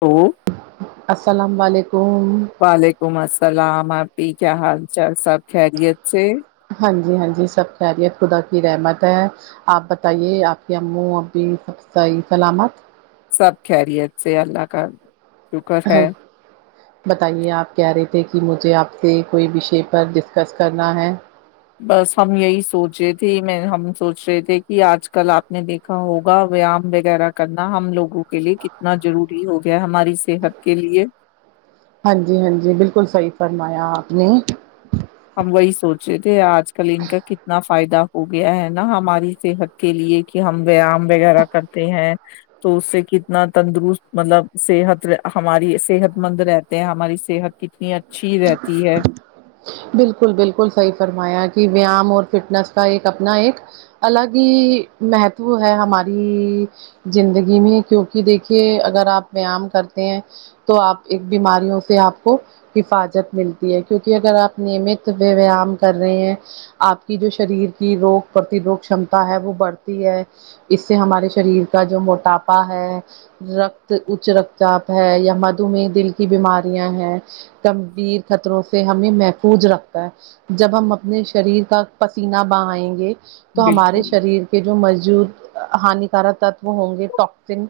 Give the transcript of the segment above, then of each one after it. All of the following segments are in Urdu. تو السلام مالک [unintelligible] وعلیکم السلام ما پیھا ہال چال سب خھل دی سے ہاں جی ہاں جی سب خیریت خدا کی رحمت ہے آپ بتائیے آپ کی امو اب سب صحیح سلامت سب خیریت سے اللہ کر ہاں بتائیے آپ کیا ری کہ مجھے آپ سے کوئی وشے پر ڈسکس کرنا ہے بس ہم یہی سوچ رہے تھے میں ہم سوچ رہے تھے کہ آج کل آپ نے دیکھا ہوگا ویام وغیرہ کرنا ہم لوگوں کے لیے کتنا ضروری ہو گیا ہماری صحت کے لیے ہاں جی ہاں جی بالکل صی فرمایا آپ نے ہم وہی سوچے تھے آج آج کل ان کا کتنا فائدہ ہو گیا ہے نا ہماری صحت کے لیے کہ ہم ویایام وغیرہ کرتے ہیں تو اس سے کتنا تندرست مطلب صحت ہماری صحت مند رہتے ہیں ہماری صحت کتنی اچھی رہتی ہے بالکل بالکل صحیح فرمایا کہ ویام اور فٹنس کا ایک اپنا ایک الگ ہی مہتو ہے ہماری زندگی میں کیوںکہ دیکھیے اگر آپ ویام کرتے ہیں تو آپ ایک بیماریوں سے آپ کو حفاظت ملتی ہے کیونکہ اگر آپ نیمت ویام کر رہے ہیں آپ کی جو شریر کی روگ پرتیروگ کمتا ہے وہ بڑھتی ہے اس سے ہمارے شریر کا جو موٹاپا ہے رکت اچ رکت چاپ ہے یا مدھو م دل کی بیماریاں ہے گمبھیر خطروں سے ہمیں محفوظ رکھتا ہے جب ہم اپنے شریر کا پسینہ بہائیں گے تو ہمارے بالکل شریر کے جو مزجود ہانیکارک تتو ہوں گے ٹکسن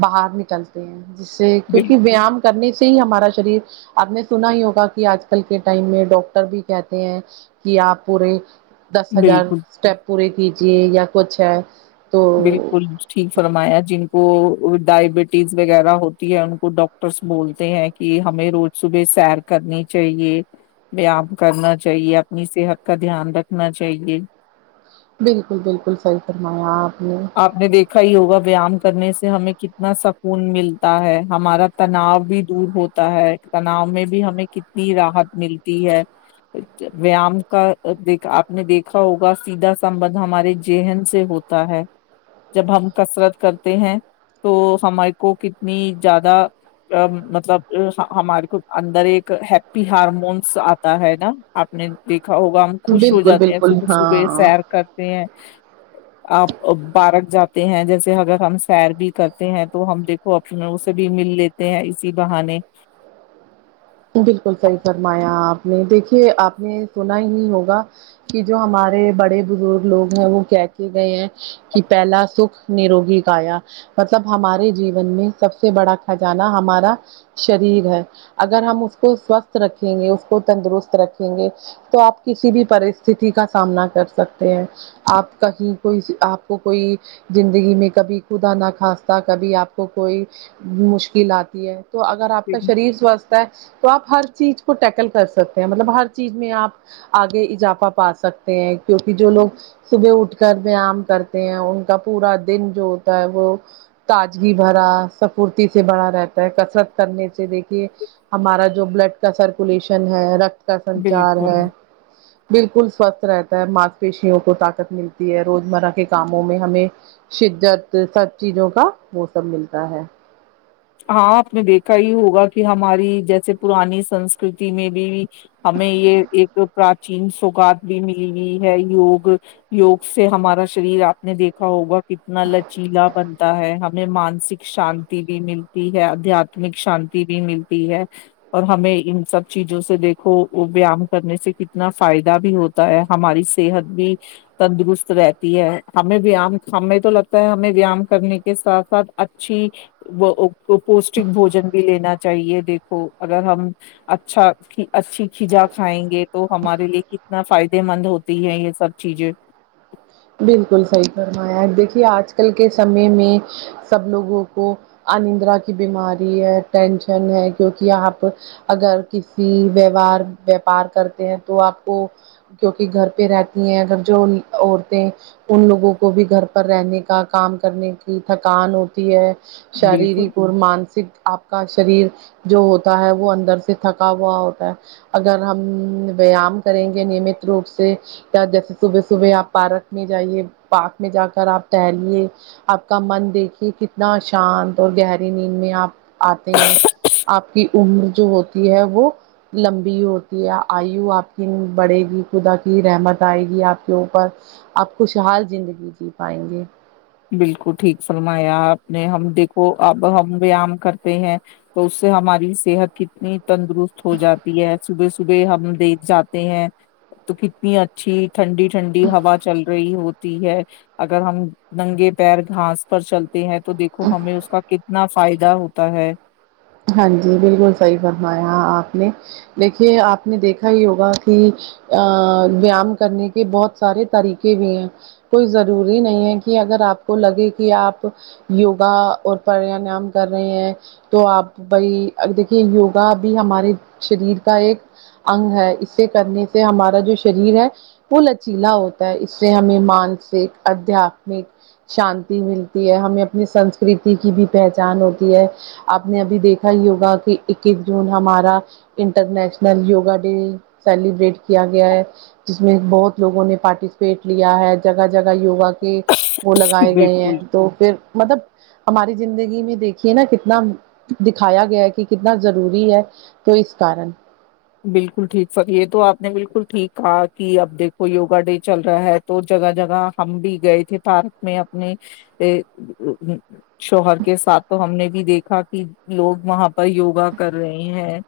باہر نکلتے ہیں جس سے بال کیونکہ ویام کرنے ہی ہمارا شریر آ نے سے سنا ہی ہوگا کہ آج کل کے ٹائم میں ڈاکٹر بھی کہتے ہیں کہ آپ پورے دس ہزار بالکل اسٹپ پوری کیھی جی یا کچھ ہے تو بالکل ٹھیک فرمایا جن کو ڈائبٹیز وغیرہ ہوتی ہے ان کو ڈاکٹرس بولتے ہیں کہ ہمیں روز صبح سیر کرنی چاہیے ویام کرنا چاہیے اپنی صحت کا دھیان رکھنا چاہیے بالکل بالکل سحیح فرمایاپ آپ نے دیکھا ہی ہوگا ویام کرنے سے ہمیں کتنا سکون ملتا ہے ہمارا تناؤ بھی دور ہوتا ہے تناؤ میں بھی ہمیں کتنی راحت ملتی ہے ویام کا دیک آپ نے دیکھا ہوگا سیدھا سبند ہمارے ذہن سے ہوتا ہے جب ہم کثرت کرتے ہیں تو ہمارے کو کتنی زیادہ مطلب ہمارے کو اندر ایک ہیپی ہارمونس آتا ہے نا آپ نے دیک ا ہوگا ہم خوش ہو بالکل جاتے ہیں بالکل صبح صبح ہاں سیر کرتے ہیں آپ بارک جاتے ہیں جیسے اگر ہم سیر بھی کرتے ہیں تو ہم دیکھو اپنے اسے بھی مل لیتے ہیں اسی بہانے بالکل صحیح فرمایا آپ نے دیکھیے آپ نے سنا ہی ہوگا کہ جو ہمارے بڑے بزرگ لوگ ہیں وہ کہ کے گئے ہیں کہ پہلا سکھ نروگی کایا مطلب ہمارے جیون میں سب سے بڑا خزانہ ہمارا شریر ہے اگر ہم اس کو سوستھ رکھیں گے اس کو تندرست رکھیں گے تو آپ کسی بھی پرستھی کا سامنا کر سکتے ہیں آپ کہیں کوئی آپ کو کوئی زندگی میں کبھی کدا نہ کھانستا کبھی آپ کو کوئی مشکل آتی ہے تو اگر آپ کا شریر سوستھ تو آپ ہر چیز کو ٹیکل کر سکتے ہیں مطلب ہر چیز میں آپ آگے اضافہ پا سکتے ہیں کیوںکہ جو لوگ صبح اٹھ کر ویام کرتے ہیں ان کا پورا دن جو ہوتا ہے وہ تجگی بھرا سفورتی سے بڑا رہتا ہے کسرت کرنے سے دیکھیے ہمارا جو بلڈ کا سرکولیشن ہے رک کا سنچار بالکل ہے بالکل سوستھ رہتا ہے ماس پیشیوں کو طاقت ملتی ہے روز مرہ کے کاموں میں ہمیں شدت سب چیزوں کا وہ سب ملتا ہے ہاں آپ نے دیکھا ہی ہوگا کہ ہماری جیسے پرانی سنسکرتی میں بھی ہمیں یہ ایک پراچین سوگات بھی ملئی ہے یوگ یوگ سے ہمارا شریر آپ نے دیکھا ہوگا کتنا لچیلا بنتا ہے ہمیں مانسک شانتی بھی مل آدھتمک شانتی بھی ملتی ہے اور ہمیں ان سب چیزوں سے دیکھو وہ ویام کرنے سے کتنا فائدہ بھی ہوتا ہے ہماری صحت بھی تندرست رہتی ہے ہمیں وم ہمیں تو لگتا ہے ہمیں ویام کرنے کے ساتھ ساتھ اچھی وہ کو پوشٹک بوجن بھی لینا چاہیے دیکھو اگر ہم اچھا اچھی کھجا کھائیں گے تو ہمارے لیے کتنا فائدے مند ہوتی ہے یہ سب چیزیں بالکل صحیح فرمایا دیکھیے آج کل کے سمے میں سب لوگوں کو اندرا کی بیماری ہے ٹینشن ہے کیوںکہ آپ اگر کسی ویوار وپار کرتے ہیں تو آپ کو کیوںکہ گھر پہ رہتی ہیں اگر جو ان لوگوں کو بھی گھر پر رہنے کا کام کرنے کی تھکان ہوتی ہے بالکل شاریرک اور مانسک آپ کا شریر جو ہوتا ہے وہ اندر سے تھکا ہوا ہوتا ہے اگر ہم ویایام کریں گے نیمت روپ سے یا جیسے صبح صبح آپ پارک جائیے پارک میں جا کر آپ ٹہرے آپ کا من دیکھیے کتنا شانت اور گہری نیند میں آپ آتے ہیں آپ کی عمر جو ہوتی ہے وہ لمبی ہوتی ہے آیو آپ کی بڑھے گی خدا کی رحمت آئے گی آپ کے اوپر آپ خوشحال زندگی جی پائیں گے بالکل ٹھیک فرمایا آپ نے ہم دیکھو اب ہم ویایام کرتے ہیں تو اس سے ہماری صحت کتنی تندرست ہو جاتی ہے صبح صبح ہم دیکھ جاتے ہیں تو کتنی اچھی ٹھنڈی ٹھنڈی ہوا چل رہی ہوتی ہے اگر ہم ننگے پیر گھاس پر چلتے ہیں تو دیکھو ہمیں اس کا کتنا فائدہ ہوتا ہے ہاں جی بالکل صحیح فرمایا آپ نے دیکھیے آپ نے دیکھا یوگا کی ویام کرنے کے بہت سارے طریقے بھی ہیں کوئی ضروری نہیں ہے کہ اگر آپ کو لگے کہ آپ یوگا اور پرانیام کر رہے ہیں تو آپ بھائی ا دیکھیے یوگا بھی ہمارے شریر کا ایک انگ ہے اسے کرنے سے ہمارا جو شریر ہے وہ لچیلا ہوتا ہے اس سے ہمیں مانسک ادھیاتمک شانتی ملتی ہے ہمیں اپنی سنسکرتی کی بھی پہچان ہوتی ہے اپ نے بھی دیکھا وگا کہ اکیس جون ہمارا انٹرنیشنل یوگا ڈے سیلیبریٹ کیا گیا ہے جس میں بہت لوگوں نے پارٹیسپیٹ لیا ہے جگہ جگہ یوگا کے وہ لگائے گئے ہیں بالکل تو پھر مطلب ہماری زندگی میں دیکھیے نا کتنا دکھایا گیا ہے کہ کتنا ضروری ہے تو اس کارن بالکل ٹھیک سر یہ تو آپ نے بالکل ٹھیک کہا کہ اب دیکھو یوگا ڈے چل رہا ہے تو جگہ جگہ ہم بھی گئے تھے پارک میں اپنے شوہر کے ساتھ تو ہم نے بھی دیکھا کہ لوگ وہاں پر یوگا کر رہے ہیں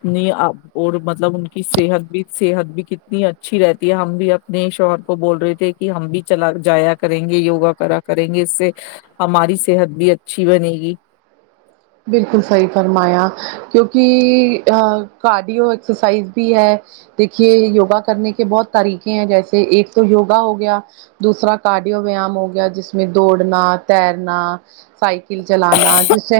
اور مطلب ان کی صحت بھی صحت بھی کتنی اچھی رہتی ہے ہم بھی اپنے شوہر کو بول رہے تھے کہ ہم بھی چلا جایا کریں گے یوگا کرا کریں گے اس سے ہماری صحت بھی اچھی بنے گی بالکل صحیح فرمایا کیونکہ کارڈیو ایکسرسائز بھی ہے دیکھیے یوگا کرنے کے بہت طریقے ہیں جیسے ایک تو یوگا ہو گیا دوسرا کارڈیو ویایام ہو گیا جس میں دوڑنا تیرنا سائیکل چلانا جس سے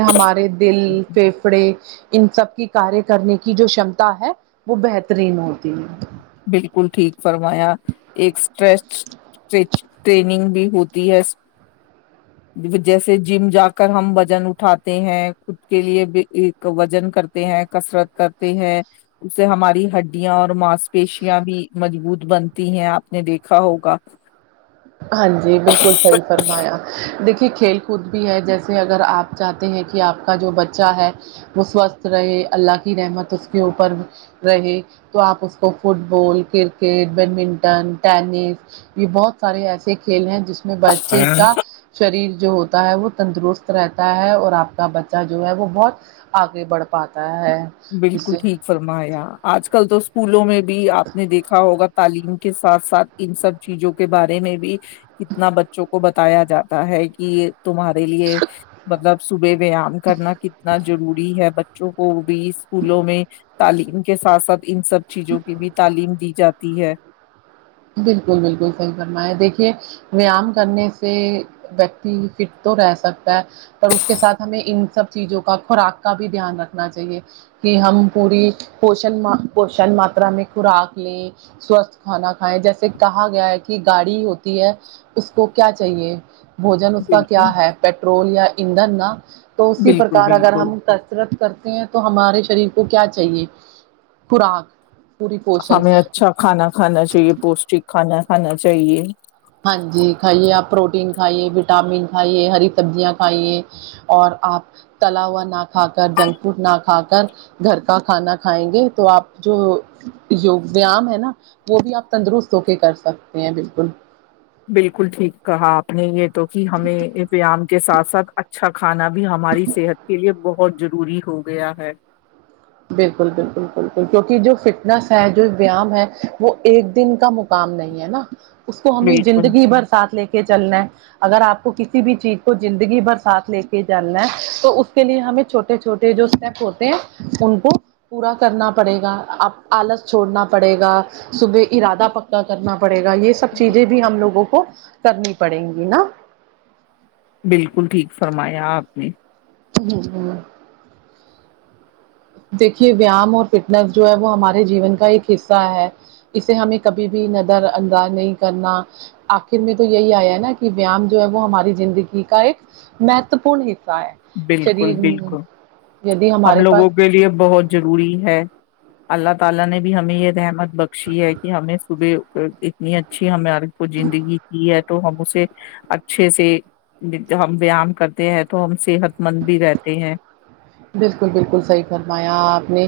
دل فیفڑے ان سب کی کاریہ کرنے کی جومتا ہے وہ بہترین ہوتی ہے بالکل ٹھیک فرمایا ایک س سچ ٹریننگ بھی ہوتی ہے جیسے جم جا کر ہم وزن اٹھاتے ہیں خود کے لیے بھی ایک وزن کرتے ہیں کسرت کرتے ہیں اسے ہماری ہڈیاں اور ماس پیشیاں بھی مضبوط بنتی ہیں آپ نے دیکھا ہوگا ہاں کے کھیل کود بھی ہے جیسے اگر آپ چاہتے ہیں کہ آپ کا جو بچہ ہے وہ سوستھ رہے اللہ کی رحمت اس کے اوپر رہے تو آپ اس کو football cricket badminton tennis یہ بہت سارے ایسے کھیل ہیں جس میں بچے کا شریر جو ہوتا ہے وہ تندرست رہتا ہے اور آپ کا بچہ جو ہے وہ بہت آگے بڑھ پاتا ہے اس بالکل سے ٹھیک فرمایا آج کل تو اسکولوں میں بھی آپ نے دیکھا ہوگا تعلیم کے ساتھ ساتھ ان سب چیزوں کے بارے میں بھی کتنا بچوں کو بتایا جاتا ہے کہ تمہارے لیے مطلب صبح ویام کرنا کتنا ضروری ہے چک بی اسکولوں میں تعلیم کے ساتھ ساتھ ان سب چیزوں کی بھی تعلیم دی جاتی ہے بالکل بالکل صحیح فرما دیکھیے ویام کرنے سے ویکتی فٹ تو رہ سکتا ہے پر اس کے ساتھ ہمیں ان سب چیزوں کا خوراک کا بھی دھیان رکھنا چاہیے کہ ہم پوری پوشن پوشن ماترا میں خوراک لیں سوستھ کھانا جیسے کہا گیا ہے کہ گاڑی ہوتی ہے اس کو کیا چاہیے بوجن اس کا کیا بالکل ہے پیٹرول یا اند نہ تو اسی بالکل پرکار اگر بالکل ہم کثرت کرتے ہیں تو ہمارے شریر کو کیا چاہیے خوراک پوری پوشن ہمیں اچھا کھانا کھانا چاہیے پوشٹک خانا کھانا چاہیے ہاں جی کھائیے آپ پروٹین کھائیے وٹامن کھائیے ہری سبزیاں کھائیے اور آپ تلا ہوا نہ کھا کر جنک فوڈ نہ کھا کر گھر کا کھانا کھائیں گے تو آپ جو یوگ ویام ہے نا وہ بھی آپ تندرست ہو کے کر سکتے ہیں بالکل بالکل ٹھیک کہا آپ نے یہ تو کہ ہمیں ویایام کے ساتھ ساتھ اچھا کھانا بھی ہماری صحت کے لیے بہت بہت ضروری ہو گیا ہے بالکل بالکل بالکل کیونکہ جو فٹنس ہے جو ویام ہے وہ ایک دن کا مقام نہیں ہے نا اس کو ہمیں بالکل زندگی بھر ساتھ لے کے چلنا ہے اگر آپ کو کسی بھی چیز کو زندگی بھر ساتھ لے کے چلنا ہے تو اس کے لیے ہمیں چھوٹے چھوٹے جو اسٹیپ ہوتے ہیں ان کو پورا کرنا پڑے گاب آلس چھوڑنا پڑے گا صبح ارادہ پکا کرنا پڑے گا یہ سب چیزیں بھی ہم لگوں کو کو کرنی پڑیں گی نا بالکل ٹھیک فرمایا آپ نے ہ ہ دیکھیے ویام اور فٹنس جو ہے وہ ہمارے جیون کا ایک حصہ ہے اسے ہمیں کبھی بھی نظر انداز نہیں کرنا آخر میں تو یہی آیا نا کہ ویام جو ہے وہ ہماری زندگی کا ایک مہتوپورن حصہ بالکل بالکل شریر دی ہم ہمارے پاس لوگوں کے لیے بہت ضروری ہے اللہ تعا لا نے بھی ہمیں یہ رحمت بکشی یہ ہے کہ ہمیں صبح اتنی اچھی ہمیں کو زندگی کی ہے تو ہم اسے اچھے سے ہم وم کرتے ہیں تو ہم صحت مند بھی رہتے ہیں بالکل بالکل صحیح فرمایا آپ نے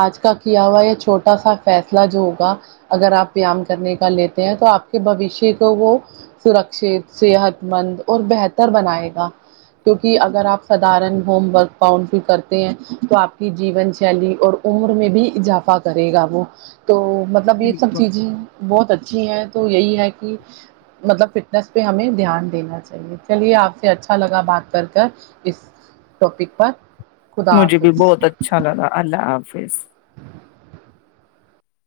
آج کا کیا ہوا یہ چھوٹا سا فیصلہ جو ہوگا اگر آپ ویام کرنے کا لیتے ہیں تو آپ کے بوشیہ کو وہ سرکشت صحت مند اور بہتر بنائے گا کیوںکہ اگر آپ سدارن ہومورک پاؤن کرتے ہیں تو آپ کی جیون شیلی اور عمر میں بھی اضافہ کرے گا وہ تو مطلب یہ سب بالکل چیزیں ہیں بہت اچھی ہے تو یہی ہے کہ مطلب فٹنیس پہ ہمیں دھیان دینا چاہیے چلیے آپ سے اچھا لگا بات کر کر اس ٹاپک پر خدا مجھے بھی حافظ بہت اچھا لگا اللہ حافظ